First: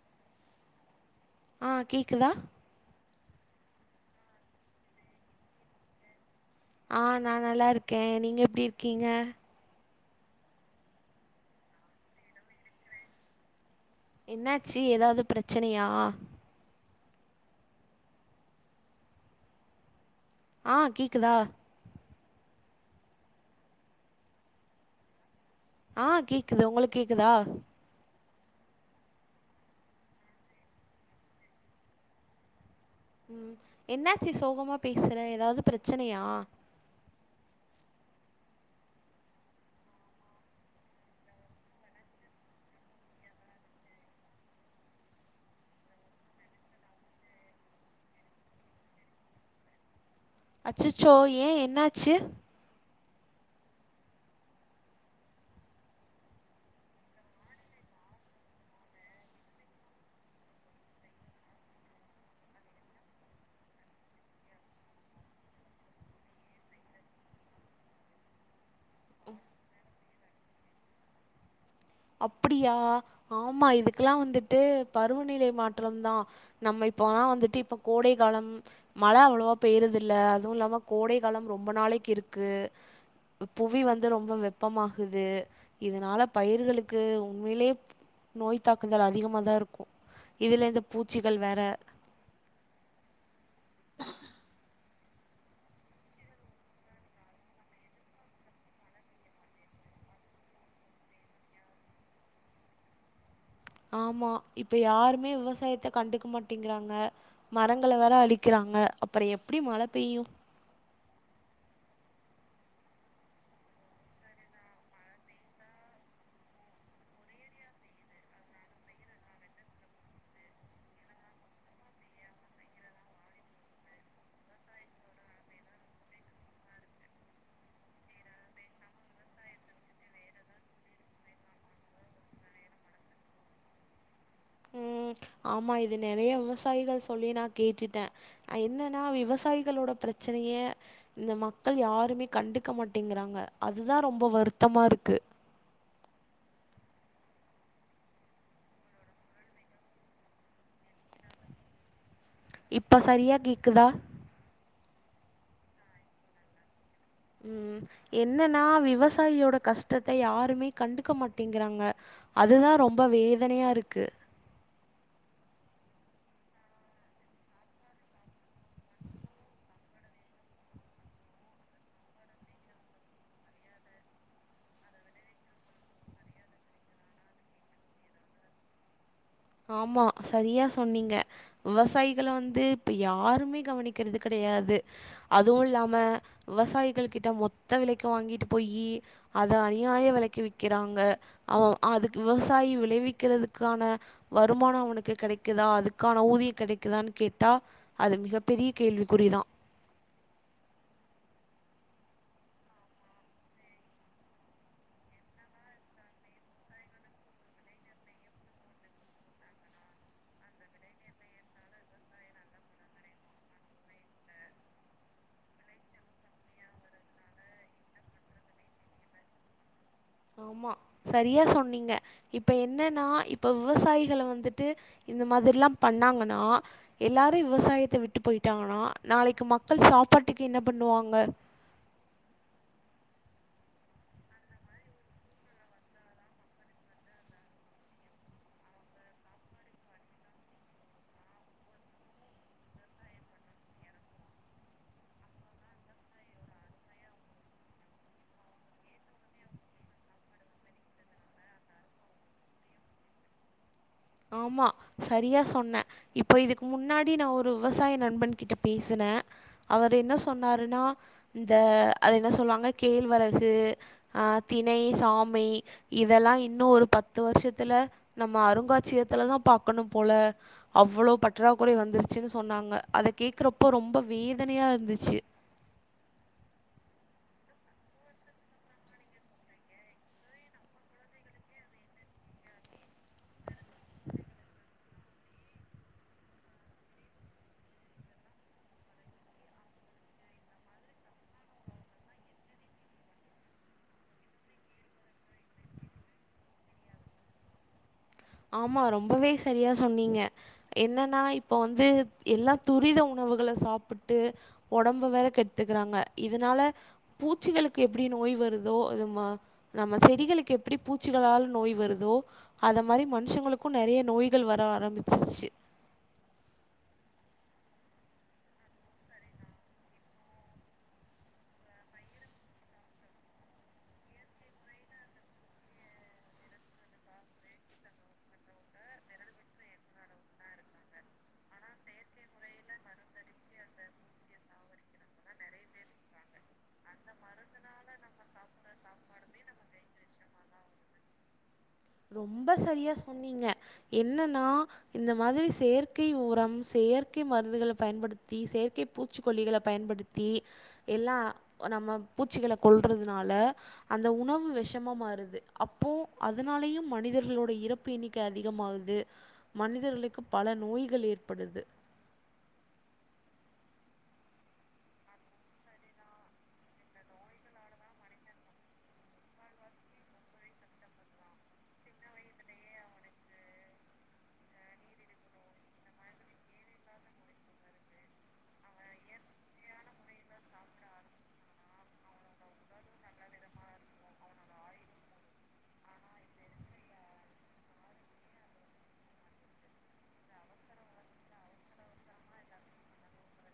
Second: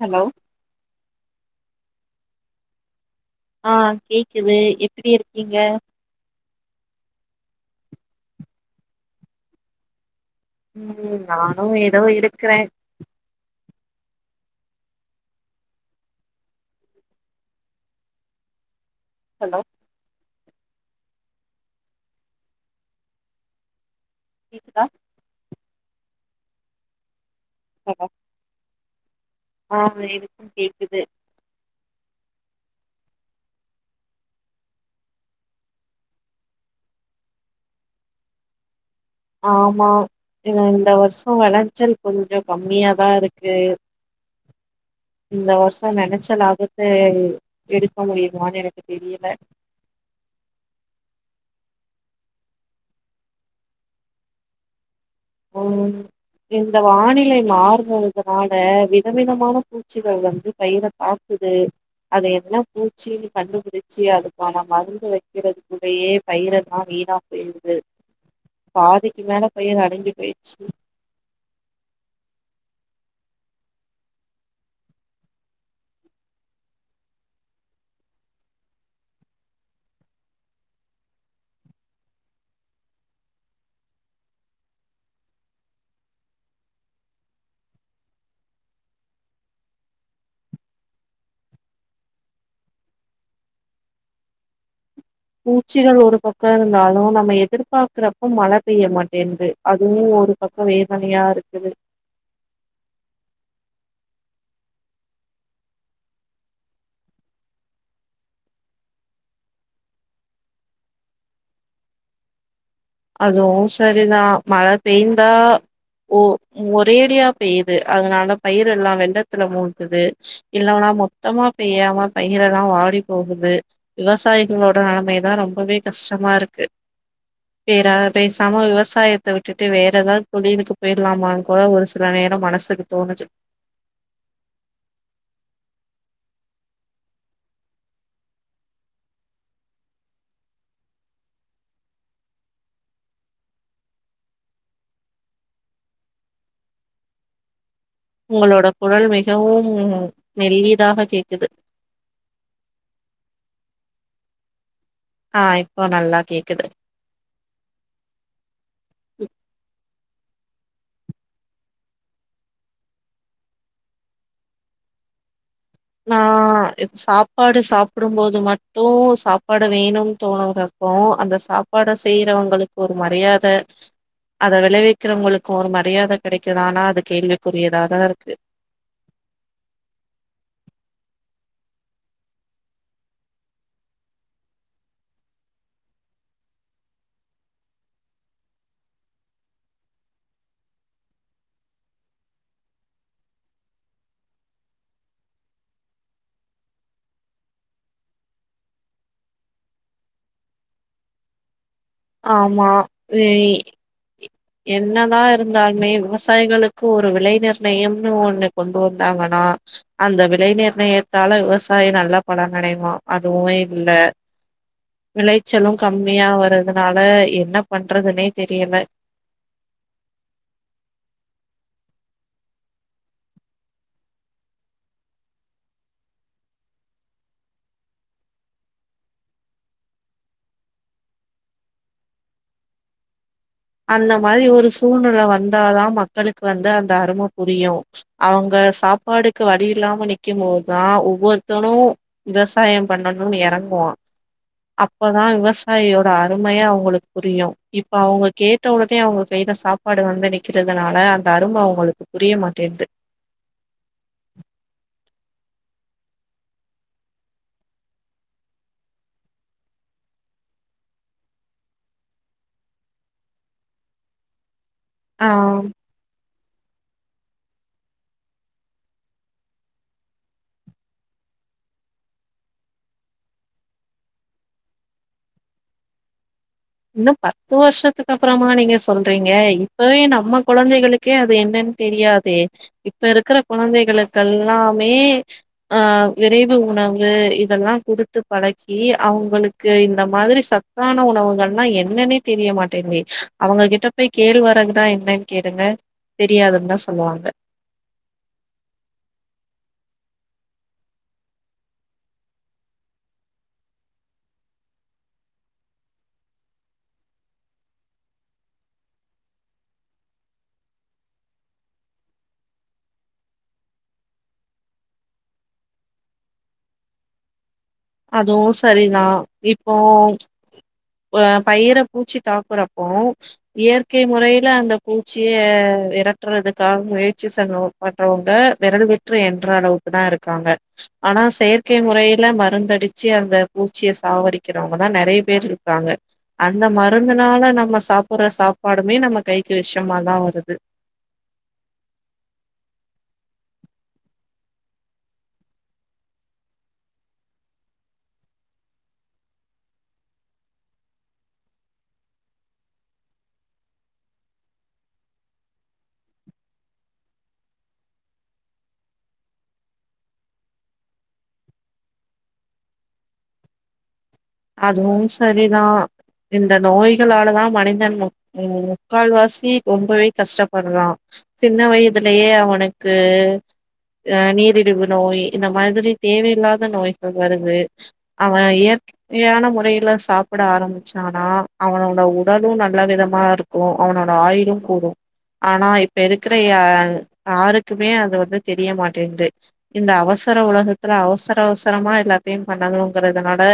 hello ஆ கேக்குதா ஆ கேக்குது எப்பிடி இருக்கீங்க ஆ நா நல்லாருக்கே நீங்க எப்டி இருக்கீங்க ம் நானு எதோ இருக்குறே என்னாச்சு எதாது பிரச்சனையா ஹலோ ஆ கேக்குதா கேக்குதா ஆ கேக்குது உங்களுக்கு கேக்குதா ஹலோ ஆமா எனக்கு கேக்குது ம் என்னாச்சி சோகமா பேஸ்ற எதாவுது பிரச்சனையா ஆமா இல்ல இந்த வர்ஷோ வெளச்சல் கொஞ்சோ கம்மியாதா இருக்கு இந்த வருஷோ நெனச்ச லாபத்த எடுக்க முடியுமானு எனக்கு தெரியல அச்சச்சோ ஏ என்னாச்சி ம் இந்த வானிலை மாறுதுதனால விதவிதமான பூச்சிகள் வந்து பயிர தாக் குது அது என்ன பூச்சினு கண்டுபுடிச்சி அதுக்கான மருந்து வெக்கிறதுகுள்ளயே பயிரெல்லா வீணா போயிருது பாதிக்கு மேல பயிரு அடங்கி போயிட்ச்சி அப்டியா ஆமா இதுக்கெல்லா வந்துட்டு பருவநிலை மாற்றம் தா நம்ம இப்போ ஆனா வந்துட்டு இப்ப கோடை காலம் மழ அவ்ளவா பெய்றது இல்ல அது இல்லாம கோடை காலம் ரொம்ப நாளைக்கு இருக்கு புவி வந்து ரொம்ப வெப்பமாகுது இதனால பயிர்களுக் கு உண்மைலே நோய் தாக்குதல் அதிகமாக தா இருக்கு இதுல இந்த பூச்சிகள் வேற பூச்சிகள் ஒரு பக்கோ இருந்தாலு நம்ம எதிர்பாக்கறப்ப மழ பெய்ய மாட்டேன்து அதுவு ஒரு பக்கோ வேதனையா இருக்குது ஆமா இப்ப யாருமே விவசாயத்த கண்டுக்க மாட்டேங்கிறாங்க மரங்கள வேற அழிக்கிறாங்க அப்ற எப்டி மழ பெய்யு அதுவு செரிதா மழ பெய்ந்தா ஒ ஒரேடியா பெய்யுது அதனால பயிர் எல்லா வெள்ளத்துல மூழ்குது இல்லவனா மொத்தமா பெய்யாம பயிரல்லா வாடி போகுது விவசாயிகளோட நெலைமைதா ரொம்பவே கஷ்டமா இருக்கு பேற பேசாம விவசாயத்த விட்டுட்டு வேற எதாத் தொழிலுக்கு போய்டலாமான் கூட ஒரு சில நேரோ மனசுக்கு தோணுச்சு ம் ஆமா இது நெறைய விவசாயிகள் சொல்லி நா கேட்டுட்டே அ என்னென்னா விவசாயிகளோட ப்ரச்சனைய இந்த மக்கள் யாருமே கண்டுக்க மாட்டேங்கிறாங்க அதுதா ரொம்போ வருத்தமா இருக்கு உங்களோட குரல் மிகவும் மெல்லியதாக கேக்குது இப்ப சரியா கேக்குதா ஆ இப்ப நல்லா கேக்குது ம் என்னன்னா விவசாயியோட கஷ்டத்த யாருமே கண்டுக்க மாட்டேங்கிறாங்க அதுதா ரொம்ப வேதனையா இருக்கு நா சாப்பாடு இப்ப சாப்பாடு சாப்புடும்போது மட்டு சாப்பாடு வேணும் தோன கூடாது கோ அந்த சாப்பாட செய்யறவங்களுக்கு ஒரு மரியாத அத விளைவிக்கிறவங்களுக்கு ஒரு மரியாத கெடைக்குதானா அது கேள்விக்குரியதாதா இருக்கு ஆமா சரியா சொன்னீங்க விவசாயிகள வந்து இப்ப யாருமே கவனிக்கறது கெடையாது அதுவு இல்லாம விவசாயிகள் கிட்ட மொத்த விலைக்கு வாங்கிட்டு போயி அத அநியாய விலைக்கு விக்கிறாங்க அவ அதுக் விவசாயி விளைவிக்கிறதுக்கான வருமானோ அவனுக்கு கெடைக்குதா அதுக்கான ஊதியு கெடைக்குதான்னு கேட்டா அது மிகப்பெரிய கேள்விக்குறிதா ஆமா வ ய் என்னதா இருந்தாலுமே விவசாயிகளுக்கு ஒரு விலை நிர்ணயம்னு ஒண்ணு கொண்டு வந்தாங்கனா அந்த விலை நிர்ணயத்தால விவசாயோ நல்லா பலன் அடையுமா அதுவு இல்ல விளைச்சலு கம்மியா வரதுனால என்ன பண்றதுன்னே தெரியல ஆமா சரியா சொன்னீங்க இப்ப என்னென்னா இப்ப விவசாயிகள வந்துட்டு இந்த மாதிர்ல்லா பண்ணாங்கன்னா எல்லாரு விவசாயத்த விட்டு போய்ட்டாங்கன்னா நாளைக்கு மக்கள் சாப்பாட்டுக்கு என்ன பண்ணுவாங்க அந்த மாரி ஒரு சூழ்நில வந்தாதா மக்களுக்கு வந்து அந்த அரும புரியு அவுங்க சாப்பாடுக்கு வழி இல்லாம நிக்கும் போத்தா ஒவ்வொருத்தரு விவசாயம் பண்ணணுனு எறங்குவோ அப்பதா விவசாயியோட அருமையே அவங்களுக்கு புரியு இப்ப அவுங்க கேட்டவுடனே அவுங்க கைல சாப்பாடு வந்து நிக்கிறதுனால அந்த அரும அவுங்களுக்கு புரியமாட்டேன்து ஆமா சரியா சொன்ன இப்போ இதுக்கு முன்னாடி நா ஒரு விவசாய நண்பன் கிட்ட பேசுனே அவர் இன்னா சொன்னாருனா இந்த அது என்ன சொல்வாங்க கேழ்வரகு ஆ திணை சாமம ஆ இதெல்லா இன்னு ஒரு பத்து வருஷத்துல நம்ம அருங்கா ட்சியத்துலதா பாக்கணும் போல அவ்வளோ பற்றாக்குறை வந்துருச்சுன்னு சொன்னாங்க அத கேக்குறப்போ ரொம்ப வேதனையா இருந்துச்சு இன்னும் பத்து வருஷத்துக்கு அப்புறமா நீங்க சொல்றீங்க இப்பவே நம்ம கொழந்தைகளுக் கே அது என்னன் தெரியாதே இப்ப இருக்கிற குழந்தைகளுக்கெல்லாமே ஆ விரைவு உணவு இதெல்லா கேடுத்து பழக்கி அவுங்களுக்கு இந்த மாதிரி சத் த்தான உணவுகள் னா என்னன்னே தெரிய மாட்டேன்து அவங்க கிட்ட போய் கேள்வரகுனா என்னன் கேளுங்க தெரியாதுன் தா சொல்லுவாங்க ஆமா ரொம்பவே செரியா சொன்னீங்க என்னன்னா இப்ப வந்து எல்லா துரித உணவுகள சாப்புட்டு ஒடம்ப வேற கெட்த்துக்கிறாங்க இதுனால பூச்சிகளுக்கு எப்டி நோய் வருதோ அது மா நம்ம செடிகளுக்கு எப்டி பூச்சிகளால் நோய் வருதோ அதம் மாரி மனுன்ஷங்களுக்கு நெறைய நோய்கள் வர ஆரம்மிச்சிருச்சு அதுவு செரிதா இப்போ அ தத்துவத்தை ல் பயிர பூச்சி தாக்குறப்போ இயற்கை முறையில அந்த பூச்சிய வெரட்டுறதுக்காக முயற்சி செஞ்னோ மட்றவ்ங்க வெரல் விட்ரு என்ற அளவுக்கு தா இருக்காங்க ஆனா செயற்கை முறையில மருந்த அடிச்சு அந்த பூச்சிய சாவடிக்கிறவ்ங்கதா நெறைய பேர் இருக்காங்க அந்த மருந்துனால நம்ம சாப்புட்ற சாப்பாடுமே நம்ம கைக்கு வெஷமாதா வருது ரொம்ப சரியா சொன்னீங்க என்னன்னா இந்த மாதிரி செயற்கை உரம் செயற்கை மருந்துகள பயன்படுத்தி செயற்கை பூச்சிக்கொல்லிகளப் பயன்படுத் த்தி எல்லா அ நம்ம பூச்சிகள கொல்றதுனால அந்த உணவு வெஷமா மாறுது அப்போ அது அதுனாலயும் மனிதர்களோட இறப்பு எண்ணிக்க அதிகமாகுது மனிதர்களுக்கு பல நோய்கள் ஏற்படுது அதுவும் சரிதா இந்த நோய்களாலதா மனிதன் வ அதே மாதிரி தா முக்கால் வாசி ரொம்பவே கஷ்டப்பட்றா சின்ன வயதுலயே அவனுக்கு அ நீரிழிவு நோய் இந்த மாதிரி தேவையில்லாத நோய்கள் வருது அவ இயற் யான முறையில சாப்பிட ஆரம்பிச்சானா அவனோட உடலு நல்ல விதமா இருக் கு அவனோட ஆயுிலு கூடு ஆனா இப்ப இருக்கிற யா யாருக்குமே அது வந்து தெரிய மாட்டேன்து இந்த அவசர உலகத்துல அவசர அவசரமா எல்லாத்தையு பண்ணணுங்கிறதுனால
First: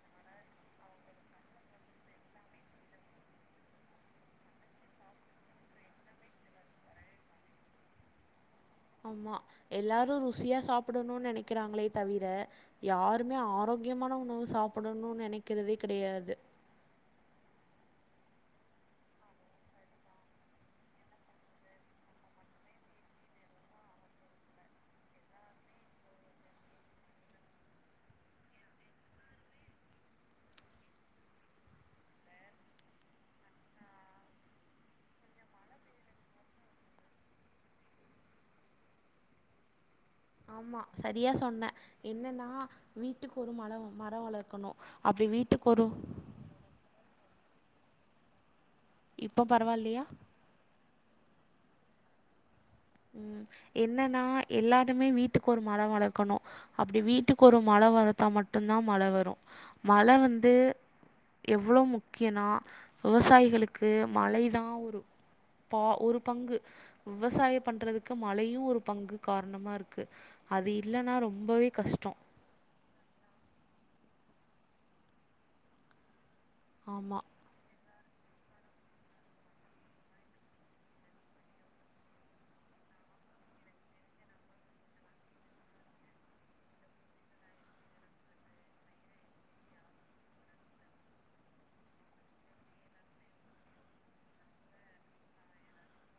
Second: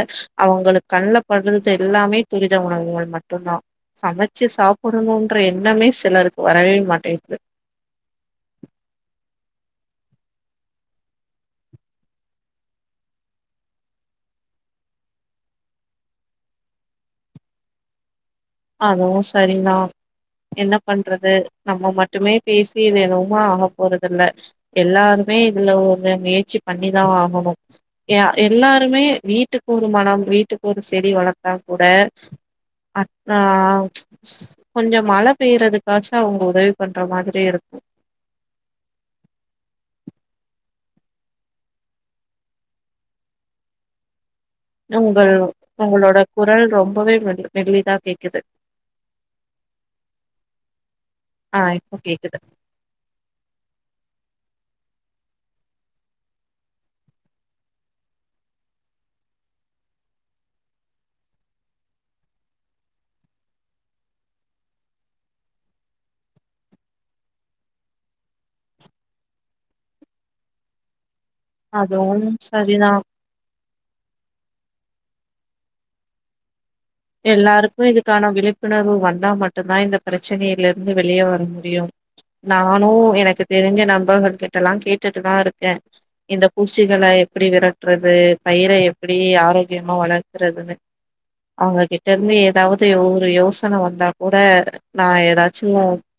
அவ்ங்களுக்கு கண்லப்பட்றது எல்லாமே துரித உணவுங்கள் மட்டுந்தா சமச்சு சாப்புடுவோன்ற எண்ணமே சிலருக்கு வரவே மாட்டேன்து ஆமா எல்லாரு ருசியா சாப்பிடணுனு நெனைக்கிறாங்களே தவிர யாருமே ஆரோக்கியமான உணவு சாப்பிடணுன் நெனைக்கிறதே கெடையாது அதுவு சரிதா என்ன பண்றது நம்ம மட்டுமே பேசி இது எதுவுமா ஆக போறதில்ல எல்லாருமே இதுல ஒரு முயற்சி பண்ணிதா ஆகணு யா எல்லாருமே வீட்டுக்கு ஒரு மனம் வீட்டுக்கு ஒரு செடி வளத்தா கூட அ ஆ கொஞ்ச மழ பெய்றதுக்காச்சு அவ்ங்க உதவி பண்ற மாதிரி இருக்கு ஆமா சரியா சொன்ன என்னன்னா வீட்டுக்கு ஒரு மல மர வளர்க்கணு அப்டி உங்கள் வீட்டுக்கு ஒரு உங்களோட குரல் ரொம்பவே மெலி மெலிதா கேக்குது இப்ப பரவால்லையா ஆ இப்ப கேக்குது ம் என்னன்னா எல்லாருமே வீட்டுக்கொரு மரோ வளக்கணு அப்டி வீட்டுக்கொரு மழ வளத்தா மட்டுந்தா மழ வரு மழ வந்து எவ்ளோ முக்கியன்னா விவசாயிகளுக்கு மழை தா ஒரு போ ஒரு பங்கு விவசாய பண்றதுக்கு மழயு ஒரு பங்கு காரணமா இருக்கு அது இல்லனா ரொம்பவே கஷ்டோ சரி நா ஆமா எல்லாருக்கு இதுக்கான விழிப்புணர்வு வந்தா மட்டுந்தா இந்த பிரச்சனைலிர்ந்து வெளிய வர முடியு நானு எனக்கு தெரிஞ்ச நபர்கள் கிட்ட எல்லா கேட்டுட்டுதா இருக்கே இந்த பூச்சிகள எப்டி விரட்றது பயிர எப்டி ஆரோக்கியமா வளர்க்றதுன்னு அவுங்ககிட்டர்ந்து எதாவ்து ஒ ஒரு யோசன வந்தா கூட நா எதாச்சு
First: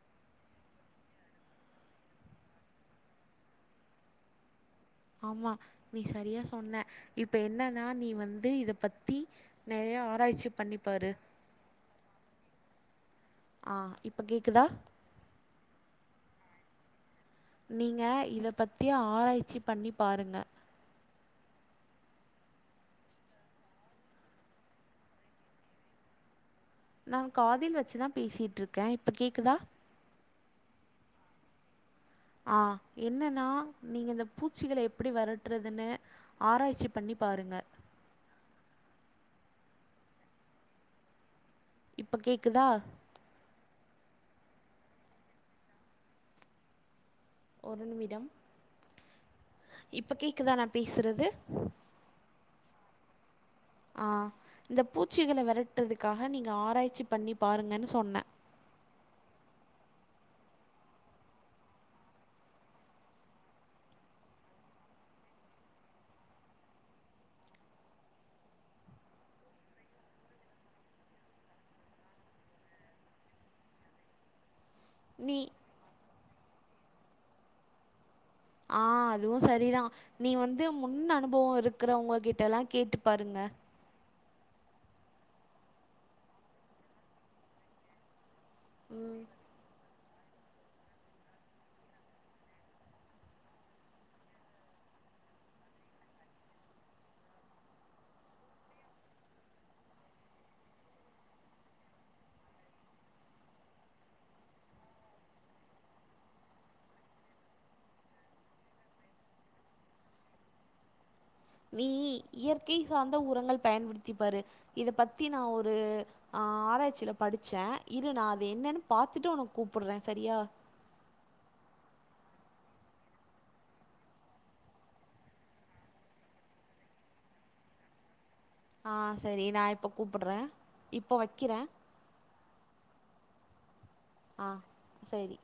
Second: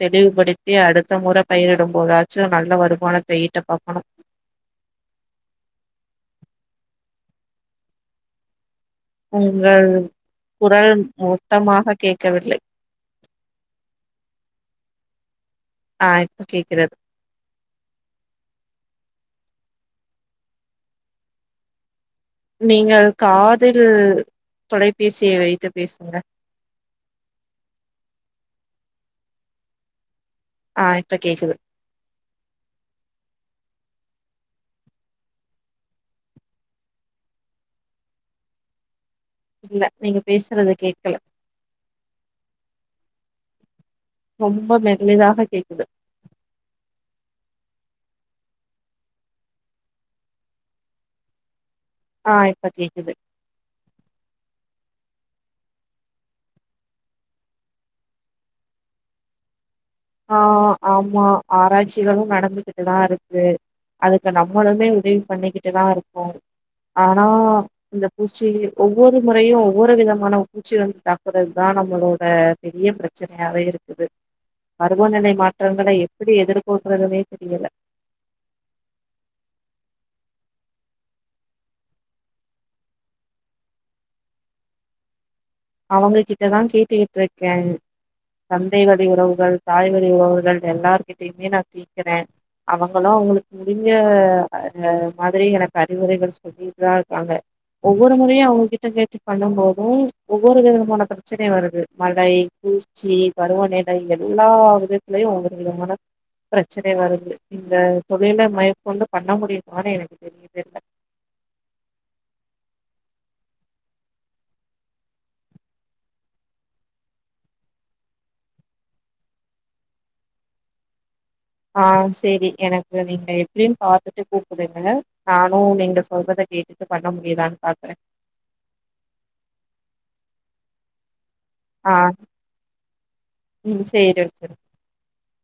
தெளிவுப்படுத்தி அடுத்த முற பயிரிடும் போதாச்சு நல்ல வருமானத்த ஈட்ட பாக்கணு ஆமா நீ சரியா சொன்ன இப்ப என்னனா நீ வந்து இத பத் உங்கள் குரல் மொத்தமாக கேக்கவில்லை ஆ இப்ப கேக்குதா ஆ இப்ப கேக்கிறது நீங்க இத பத்தி ஆராய்ச்சி பண்ணி பாருங்க நீங்கள் காதில் தொலைபேசிய வைத்து பேசுங்க நா காதில் வச்சிதா பேசிட்ருக்கே இப்ப கேக்குதா ஆ இப்ப கேக்குது ஆ என்னனா நீங்க இந்த பூச்சிகள எப்பிடி வெரட்றதுன்னு ஆராய்ச்சி பண்ணி பாருங்க இல்ல நீங்க பேஸ்றது கேக்கல இப்ப கேக்குதா ரொம்ப மெல்லிதாக கேக்குது ஒரு நிமிடம் இப்ப கேக்குதா நா பேஸ்றது ஆ இப்ப கேக்குது ஆ இந்த பூச்சிகள வெரட்றதுக்காக நீங்க ஆராய்ச்சி பண்ணி பாருங்கன்னு சொன்ன ஆ ஆமா ஆராய்ச்சிகளும் நடந்துகிட்டுதா இருக்கு அதுக்கு நம்மளுமே உதவி பண்ணிக்கிட்டுதா இருக்கோ ஆனா இந்த பூச்சி ஒவ்வொரு முறையு ஒவ்வொரு விதமான பூச்சி வந்து தாக்கறத் தா நம்மளோட பெரிய ப்ர ச்சனயாவே இருக்குது பருவநிலை நீ மாற்றங்கள எப்பிடி எதிர்கொள்றதுனே தெரியல ஆ அதுவு சரி தா நீ வந்து முன் அனுபவோ இருக்கறவங்க கிட்டலா கேட்டு பாருங்க அவங்க கிட்டதா கேட்டுக்கிட்ருக்கே தந்தை வழி ம் உறவுகள் தாய் வ ழி உறவுகள் எல்லார்கிட்டய்மே நா கேக்கறே அவங்களு அவங்களுக் முடிஞ்ச அது மாதிரி எனக்கு அறிவுரைகள் சொ சொல்லிட்டிட்டு தா இருக்காங்க ஒவ்வொரு முறையு அவங்ககிட்ட கேட்டு பண்ணும் போது ஒவ்வொரு விதமான பிரச்சனை வருது மழை, பூச்சி, பருவநிலை எல்லா வித த்துலயு ஒவ்வொரு விதமான பிரச்சனை வருது இந்த தொழில மேற்கொண்டு பண்ண முடியுமானு எனக்கு தெர்ல நீ இயற்கை சார்ந்த உரங்கள் பயன்படுத்தி பாரு இத பத்தி நா ஒரு ஆ ஆராய்ச்சில படிச்சே இரு நா அது என்னன்னு பாத்துட்டு உனக்கு கூப்புட்றே சரியா ஆ சரி எனக்கு நீங்க எப்டின் பாத்துட்டு கூப்புடுங்க நானு நீங்க சொல்றத கேட்டுட்டு பண்ண முடியுதான் பாக்கறே ஆ சரி நா இப்போ கூப்பட்றே இப்போ வக்கிறே ஆ ம் சேரி வக்கிறே சேரி